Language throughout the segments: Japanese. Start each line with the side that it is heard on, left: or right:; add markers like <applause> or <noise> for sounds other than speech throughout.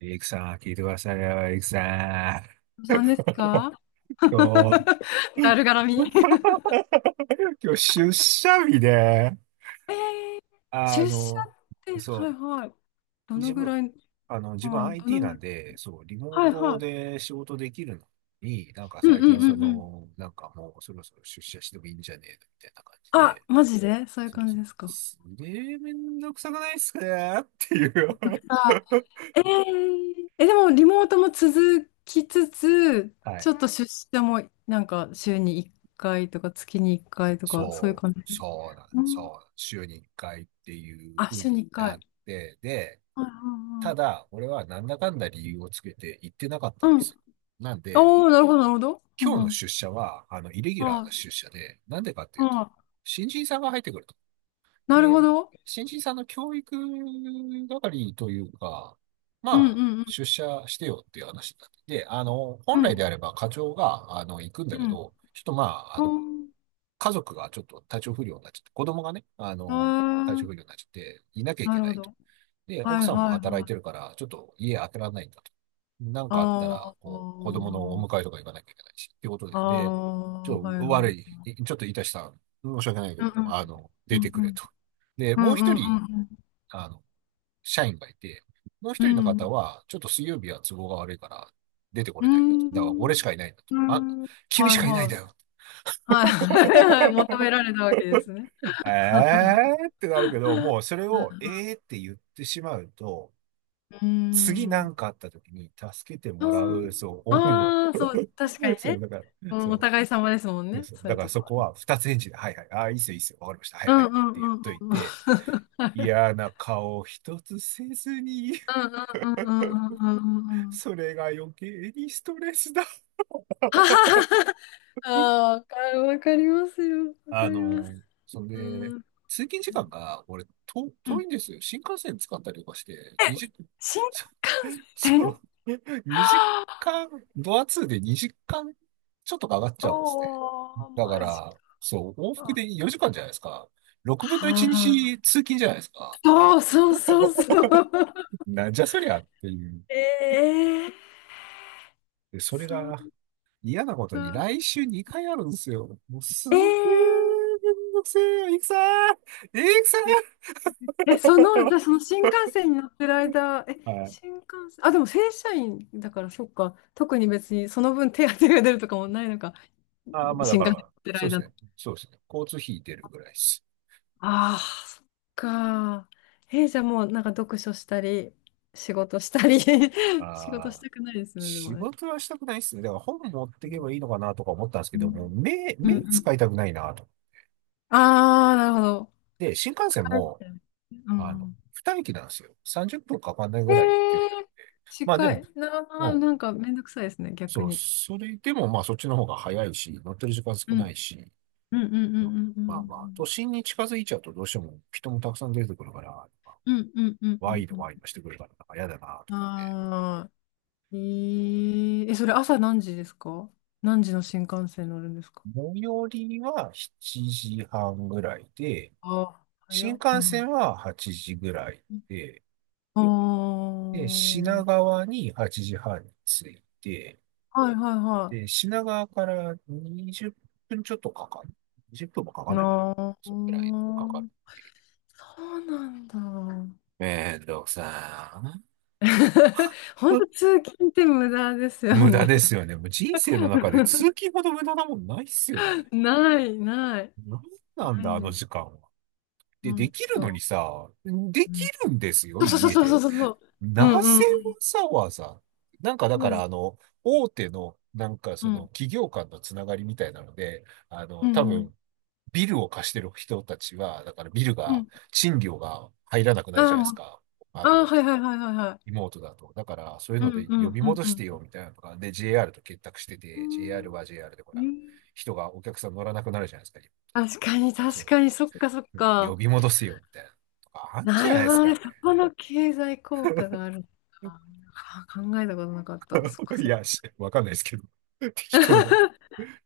right: エクさん、聞いてくださいよ、エクさ
left: お子
right: ん。
left: さんですか？
right: <laughs> 今日、
left: <laughs> だるがらみ。
right: <laughs> 今日出社日で、
left: えー、
right: あ
left: 出社
right: の、
left: って、はい
right: そ
left: はい。ど
right: う、
left: のぐらい、
right: 自分
left: はい、ど
right: IT
left: のぐ
right: な
left: らい、
right: んで、そう、リモ
left: は
right: ー
left: い
right: ト
left: はい。
right: で仕事できるのに、なんか
left: うん
right: 最
left: うん
right: 近
left: うんうん。
right: なんかもうそろそろ出社してもいいんじゃねえのみたいな感じ
left: あ、
right: で、
left: マジでそういう
right: そう
left: 感
right: そ
left: じ
right: う、
left: ですか？
right: すげえめんどくさくないっすかっていう。
left: あ、
right: <laughs>
left: え、でもリモートも続きつつ、
right: は
left: ちょ
right: い。
left: っと出社もなんか週に1回とか月に1回とか、そういう感じ。
right: そうなんで
left: う
right: す、
left: ん、
right: そう、週に1回っていう
left: あ、
right: 風
left: 週
right: に
left: に1
right: な
left: 回。
right: って、で、
left: はいはい
right: た
left: はい。
right: だ、俺はなんだかんだ理由をつけて行ってなかったんで
left: うん。
right: すよ。なんで、
left: おー、なるほど、なるほど。う
right: 今
left: ん
right: 日
left: う
right: の
left: ん。
right: 出社は、イレギュラーな
left: あ
right: 出社で、なんでかってい
left: あ、
right: う
left: あ
right: と、
left: あ、
right: 新人さんが入ってくると。
left: なるほ
right: で、
left: ど。
right: 新人さんの教育係というか、ま
left: うん
right: あ、
left: うん
right: 出社してよっていう話になって、で、
left: う
right: 本来で
left: ん
right: あれば課長が、行くんだ
left: う
right: け
left: ん
right: ど、ちょっとまあ、
left: うん
right: 家族がちょっと体調不良になっちゃって、子供がね、
left: う
right: 体
left: ん。へえ、
right: 調不良になっちゃって、いなきゃい
left: な
right: け
left: る
right: な
left: ほ
right: いと。
left: ど。
right: で、奥
left: はい
right: さんも
left: はい
right: 働い
left: は
right: て
left: い。
right: るから、ちょっと家開けられないんだと。なんかあったら、
left: あ
right: こう、子供
left: あ、
right: のお迎えとか行かなきゃいけないし、っていうこと
left: あ
right: で、で、ち
left: あ、
right: ょ
left: は
right: っ
left: い
right: と悪
left: は
right: い、
left: い。
right: いちょっといたしたん、申し訳ないけ
left: うん
right: ど、
left: うんう
right: 出て
left: ん
right: くれと。で、
left: う
right: もう一人、
left: んうんう
right: あの、社員がいて、もう
left: んう
right: 一人の
left: んう
right: 方
left: ん
right: は、ちょっと水曜日は都合が悪いから、出てこ
left: う
right: れないんだと。だから、俺
left: ん
right: しかいないんだと。
left: う
right: あ、
left: ん、
right: 君
left: は
right: し
left: い
right: かいないん
left: は
right: だ
left: い。
right: よ。
left: はいはいはい。求められたわけですね。
right: えーってなるけど、もうそれをえーって言ってしまうと、
left: う
right: 次な
left: ん。
right: んかあった時に助けてもらう、そう、恩を。
left: ああ、そう、確か
right: <laughs>
left: に
right: そう、
left: ね。
right: だから、そ
left: お互い様ですもん
right: う、
left: ね。
right: そう、
left: そう
right: だ
left: いう
right: から
left: と
right: そ
left: こは
right: こ
left: ね。
right: は二つ返事で、はいはい、ああ、いいっすよ、いいっすよ、わかりました、はい
left: う
right: は
left: ん
right: い
left: う
right: って言っ
left: ん
right: とい
left: うんうん。
right: て、嫌な顔一つせずに、
left: うんうんうんうんうんうんう
right: <laughs>
left: んうん。
right: それが余計にストレスだ。
left: はは
right: <laughs>
left: はは。ああ、わかわかりますよ。わか
right: あ
left: ります。
right: の、そん
left: う
right: で、
left: ん。
right: 通勤時間が、俺、
left: う
right: 遠
left: ん。
right: いんですよ。新幹線使ったりとかして、
left: え、
right: 20分。
left: 新幹線。
right: そ
left: は
right: う。<laughs> 2
left: あ、
right: 時間、ドアツーで2時間ちょっとかかっちゃうんですね。
left: おー、
right: だか
left: マジ
right: ら、そう、往復
left: か。
right: で4時間じゃないですか。6分の1
left: は
right: 日
left: あ。
right: 通勤じゃないですか。
left: そうそうそうそう。<laughs>
right: <laughs> なんじゃそりゃっていう。
left: ええ、
right: で、それ
left: そ
right: が
left: う
right: 嫌なことに
left: か。
right: 来週2回あるんですよ。もうすげー
left: ええ
right: めんどくせえよ、いくさーいくさ
left: え、その、じゃあ
right: ー
left: その新幹線に乗ってる間、え、
right: <laughs> はい。
left: 新幹線、あ、でも正社員だから、そっか。特に別にその分手当が出るとかもないのか。
right: ああ、まあだ
left: 新
right: か
left: 幹線に乗
right: ら、
left: ってる
right: そうです
left: 間の。
right: ね。そうですね。交通費出るぐらいです。
left: ああ、そっか。え、じゃあもうなんか読書したり、仕事したり
right: あ
left: <laughs> 仕事し
right: あ。
left: たくないですよね、でも
right: 仕
left: ね。
right: 事はしたくないっすね。だから本持ってけばいいのかなとか思ったんですけ
left: う
right: ど、もう
left: んうんう
right: 目
left: ん。
right: 使いたくないなと。
left: ああ、なるほど。
right: で、新幹線
left: 疲れ
right: も、
left: てる。うん。
right: 二駅なんですよ。30分かかんない
left: え
right: ぐらいの距離だ。
left: ー、
right: まあで
left: 近い。
right: も、う
left: な
right: ん。
left: なんかめんどくさいですね、逆
right: そう、
left: に。
right: それでもまあそっちの方が早いし、乗ってる時間
left: う
right: 少な
left: ん。
right: いし、
left: うんうんうんう
right: うん、
left: んうん
right: ま
left: う
right: あまあ、都
left: ん。
right: 心に近づいちゃうとどうしても人もたくさん出てくるから、
left: うんうんうんう
right: ワ
left: ん
right: イド
left: うん。
right: ワイドしてくるから、なんか嫌だなと。
left: ああ、え、それ朝何時ですか？何時の新幹線乗るんですか？
right: 最寄りは7時半ぐらいで、
left: ああー、早
right: 新
left: っ。う
right: 幹
left: ん。
right: 線は8時ぐらいで、
left: ああ、
right: で、品川に8時半に着いて、
left: はいはいは
right: で、品川から20分ちょっとかかる。20分もかか
left: い。
right: んないかな。
left: ああ、そ
right: それくらいかかる。
left: うなんだ。
right: めんどくさ
left: <laughs> 本
right: ー。
left: 当
right: <laughs>
left: 通勤って無駄ですよ
right: 無駄
left: ね。
right: ですよね。もう人生の中で通勤
left: <laughs>
right: ほど無駄なもんないっすよね。
left: ない、ない、
right: なんなん
left: な
right: だ、
left: い
right: あの
left: です。
right: 時間は。で、で
left: 本
right: きるのに
left: 当。
right: さ、で
left: う
right: き
left: ん、
right: るんですよ、
left: そうそう
right: 家
left: そうそう
right: で。
left: そうそう。うん
right: な
left: うん
right: ぜ
left: う
right: わ
left: ん。
right: ざわざなんかだ
left: そ
right: か
left: うで
right: ら
left: す。
right: 大手のなんか
left: う
right: その
left: ん
right: 企業間のつながりみたいなので、
left: う
right: 多
left: んうん。
right: 分ビルを貸してる人たちは、だからビル
left: う
right: が、
left: ん。
right: 賃料が入らなくなる
left: あ
right: じ
left: あ、
right: ゃないで
left: も
right: す
left: う、
right: か。あ
left: ああ、
right: の、
left: はいはいはいはいはい。
right: リモートだと。だからそういう
left: う
right: の
left: ん
right: で
left: うん
right: 呼び
left: うん
right: 戻
left: う
right: してよ
left: ん。
right: みたいなのが、で、JR と結託してて、JR は
left: う
right: JR でほ
left: ーん、
right: ら、
left: うん、
right: 人がお客さん乗らなくなるじゃないですか。リモート
left: 確
right: とか
left: かに
right: そう、
left: 確
right: なん
left: かに、
right: か
left: そっかそっ
right: 呼
left: か。
right: び戻せよみたいなのとかあるんじ
left: な
right: ゃな
left: る
right: いで
left: ほ
right: す
left: ど
right: か
left: ね。そ
right: ね。
left: この経済効果があるのか。はあー、考えたことなかった。そっか
right: い
left: そっか。
right: や、しわかんないですけど。<laughs> 適当だ。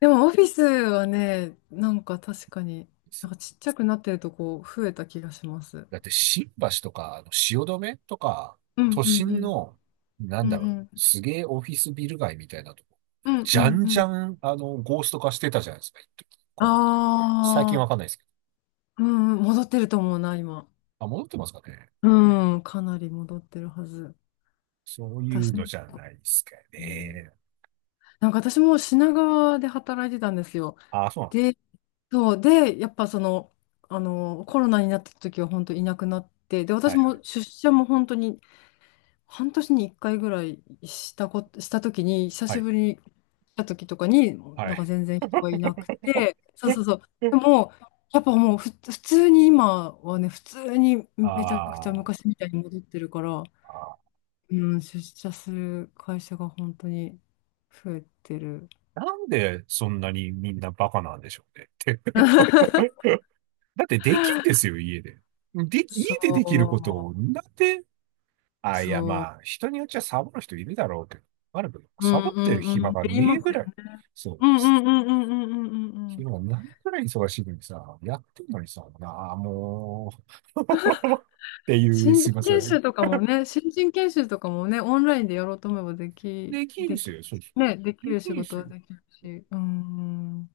left: でもオフィスはね、なんか確かに、なんか
right: <laughs>
left: ちっちゃくなってるとこ増えた気がします。
right: だって新橋とか、汐留とか、
left: うん
right: 都
left: うんう
right: 心
left: ん。
right: の、な
left: う
right: ん
left: ん
right: だろう、
left: うん。
right: すげえオフィスビル街みたいなとこ、
left: うん
right: じ
left: う
right: ゃ
left: ん
right: ん
left: う
right: じゃ
left: ん。
right: ん、ゴースト化してたじゃないですか、一時コロナで。最近
left: ああ、
right: わかんないですけど。
left: うんうん、戻ってると思うな、今。
right: あ、戻ってますかね。
left: うん、かなり戻ってるはず。
right: そういう
left: 私
right: の
left: も。
right: じゃないですか
left: うん、
right: ね。
left: なんか私も品川で働いてたんですよ。
right: ああ、そうなのか。
left: で、そう、で、やっぱその、あの、コロナになった時は本当いなくなって、で、
right: は
left: 私
right: いは
left: も
right: い。
left: 出社も本当に半年に1回ぐらいしたこと、した時に、久
right: は
left: し
right: い。
left: ぶりに来た時とかに、
right: は
left: なん
right: い。
left: か全然人がいなくて、そうそうそう。
right: <laughs>
left: でも、やっぱもう普通に今はね、普通に
right: あ
left: めちゃくちゃ
right: ー
left: 昔みたいに戻ってるから、
right: あ
left: うん、出社する会社が本当に増えてる。
right: ー、なんでそんなにみんなバカなんでしょうねって。<laughs>
left: <laughs>
right: だってできんですよ、家で。で、
left: そ
right: 家でできることを、
left: う、
right: なんで、あ、いや、
left: そ
right: まあ、人によっちゃサボる人いるだろうけど、あるけど、
left: う、う
right: サ
left: ん
right: ボっ
left: う
right: てる
left: んう
right: 暇
left: んっ
right: が
left: て言い
right: ね
left: ま
right: え
left: す
right: ぐ
left: よ
right: らい、
left: ね。
right: そ
left: う
right: う、
left: んうんうんうんうんうんうんうん。
right: 暇がないぐらい忙しいのにさ、やってんのにさ、なあ、もう、<laughs> っていう、
left: 新
right: す
left: 人
right: いませ
left: 研
right: ん。
left: 修とかもね、新人研修とかもね、オンラインでやろうと思えばでき、
right: できん
left: で
right: す
left: き、
right: よ、そうです。
left: ね、でき
right: で
left: る仕
right: きん
left: 事
right: すよ。
left: はできるし、うん、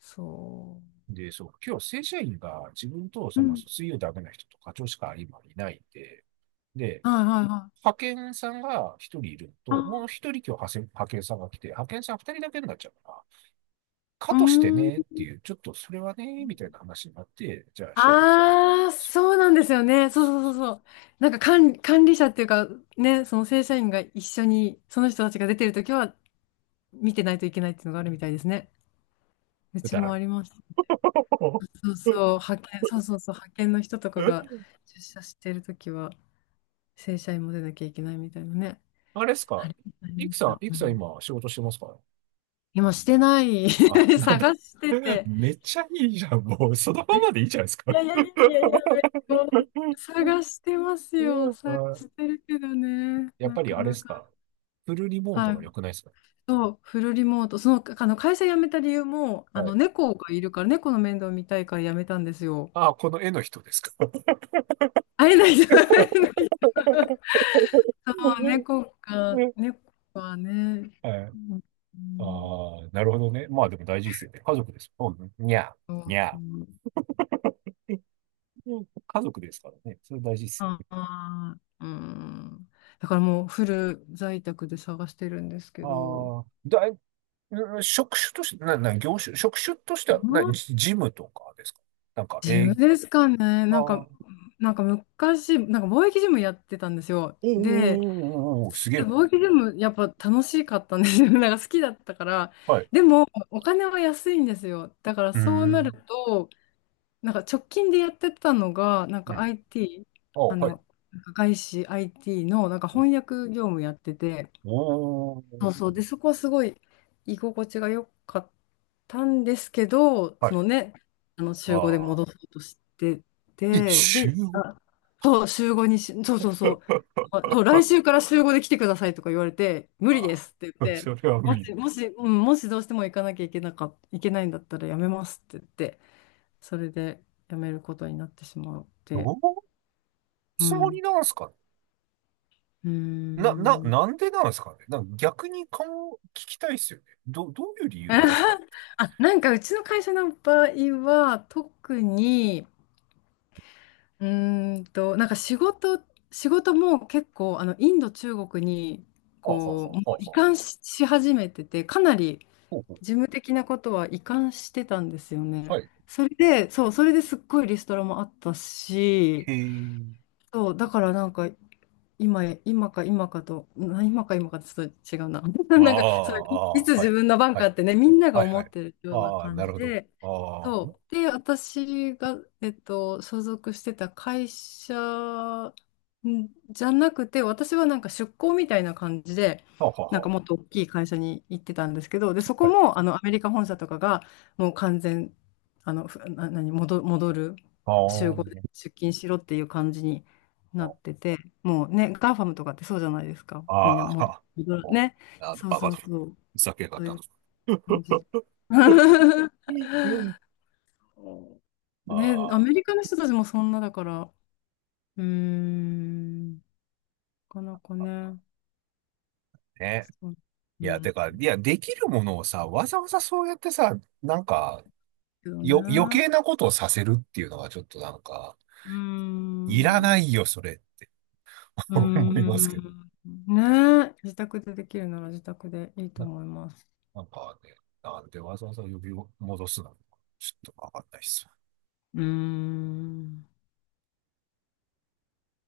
left: そ
right: で、そう、今日正社員が自分と
left: う。う
right: その
left: ん。
right: 水曜ダメな人と課長しか今いないんで、で、
left: はいはいはい。
right: 派遣さんが一人いるの
left: あ、
right: と、もう一人今日派遣さんが来て、派遣さん二人だけになっちゃうから、か
left: う
right: として
left: ん。
right: ねっていう、ちょっとそれはね、みたいな話になって、じゃあ社員、
left: ああ、
right: そう
left: そうなんですよね。そう
right: そ
left: そ
right: う
left: うそう
right: そ
left: そう。なんか管理者っていうか、ね、その正社員が一緒に、その人たちが出てるときは、見てないといけないっていうのがあるみたいですね。う
right: う、く
left: ち
right: だ
left: も
right: ら
left: あ
right: ね
left: ります。そう
right: え。<laughs>
left: そう、派遣、そうそうそう、派遣の人とかが
right: え
left: 出社してるときは、正社員も出なきゃいけないみたいなね。
right: あれっす
left: あ
right: か？
left: りあり
right: い
left: ま
right: く
left: し
right: さ
left: た。
right: ん、い
left: う
right: くさん
left: ん、
right: 今仕事してますか？
left: 今してない。
right: あ、
left: <laughs>
right: なんだ。
left: 探して
right: <laughs>
left: て。
right: めっちゃいいじゃん。もうそのままでいいじゃないです
left: い
right: か。
left: やいやいやいやいや、
right: <laughs>
left: 探してますよ。探し
right: あ
left: てるけどね、
right: やっ
left: な
right: ぱり
left: か
right: あれっ
left: な
right: す
left: か。
right: か？フルリモート
left: はい。
right: が良くないですか？
left: そう、フルリモート。その、あの会社辞めた理由も、あ
right: は
left: の、
right: い。
left: 猫がいるから、猫の面倒見たいから辞めたんですよ。
right: あ、この絵の人ですか？
left: 会えないじゃん。<laughs> <laughs>
right: <laughs>
left: ああ、猫か、
right: う
left: 猫はね。
right: はい。
left: うんうん、
right: ああ、なるほどね。まあでも大事ですよね。家族ですもんね。にゃー、
left: そう、
right: に
left: う
right: ゃ
left: ん、
right: ー。<laughs> うん家族ですからね。それ大事ですよ
left: あ
right: ね。
left: あ、うん。だからもうフル在宅で探してるんですけど、うん、
right: ああ、うん職種として、な、な、業種、職種としては、ジジムとかですか？なんか、
left: ジムですかね。
right: ああ、
left: なんか、
right: お
left: なんか昔、なんか貿易ジムやってたんですよ。
right: ー
left: で、
right: おーおーすげ
left: で
right: えな。
left: 貿易ジムやっぱ楽しかったんですよ。<laughs> なんか好きだったから。
right: はい。う
left: でも、お金は安いんですよ。だから
right: ー
left: そうなる
right: ん。
left: と、なんか直近でやってたのが、なん
right: う
left: か
right: ん。
left: IT、
right: ああ、
left: あ
right: はい。
left: の、なんか外資 IT のなんか翻訳業務やってて、
right: おお、
left: そうそう、で、そこはすごい居心地が良かったんですけど、
right: は
left: そ
right: い。
left: のね、あの週5で
right: ああ、
left: 戻そうとして
right: え、
left: て、
right: 週
left: で、
right: ご
left: あ、そう、週5にし、そうそうそう、
right: <laughs>
left: あ、そう、来週から週合で来てくださいとか言われて、無理で
right: あ
left: すって
right: あ、
left: 言って、
right: それは無
left: も
right: 理だ。
left: し、もし、うん、もしどうしても行かなきゃいけなか、いけないんだったらやめますって言って。それで辞めることになってしまっ
right: どうい
left: て、
right: う
left: う
right: つもり
left: ん。
right: なんすかね？
left: うーん。
right: なんでなんですかね。なんか逆に顔を聞きたいですよね。どういう理
left: <laughs>
right: 由なんですかね。
left: あ、なんかうちの会社の場合は、特に、なんか仕事も結構、あの、インド、中国に、
right: はあ、はあ、
left: こ
right: は
left: う、もう
right: あ、はあ
left: 移
right: はあ。
left: 管し、し始めてて、かなり
right: ほうほう。
left: 事務的なことは移管してたんですよ
right: は
left: ね。
right: い。
left: それで、そう、それですっごいリストラもあったし、
right: へえ。
left: そう、だからなんか、今か今かと、<laughs> 今か今かとちょっと違うな。<laughs>
right: あ
left: なんか、そ
right: あ、
left: れい
right: ああ
left: つ
right: ー、は
left: 自
right: い。
left: 分の番
right: は
left: かっ
right: い。
left: てね、みんなが
right: はい、
left: 思
right: は
left: っ
right: い。
left: てるような
right: ああ、
left: 感
right: なる
left: じ
right: ほど。
left: で、
right: ああ、は
left: そう。で、私が、所属してた会社んじゃなくて、私はなんか出向みたいな感じで、
right: あ、はあ、
left: なんか
right: は
left: もっと大きい会社に行ってたんですけど、で、そ
right: あ。
left: こ
right: はい。
left: も、あの、アメリカ本社とかが、もう完全、あの、ふな、何、戻、戻る、
right: あ
left: 集合で
right: あ、
left: 出勤しろっていう感じに。なってて、もうね、ガーファムとかってそうじゃないですか。
right: あ
left: みんな
right: あ、あ
left: も
right: あ、
left: う、
right: あ
left: ね、そう
right: バカ
left: そ
right: だ。
left: うそう、
right: ふざけやがっ
left: そうい
right: たと。
left: う感じ。
right: <laughs>
left: <laughs>
right: うんあ
left: ね、アメ
right: あ、
left: リカの人たちもそんなだから、うーん、なかなかね、
right: ね。
left: そう、う
right: いや、
left: ん、
right: てか、いや、できるものをさ、わざわざそうやってさ、なんか、
left: けど
right: 余
left: ね、
right: 計なことをさせるっていうのはちょっとなんか、
left: うー
right: いらな
left: ん、う
right: いよ、それって <laughs>
left: ー
right: 思いますけどね。
left: ん、ね、自宅でできるなら自宅でいいと
right: な、
left: 思います。
right: なんかね、なんでわざわざ呼び戻すのか、ちょっとわかんないっす。
left: うーん。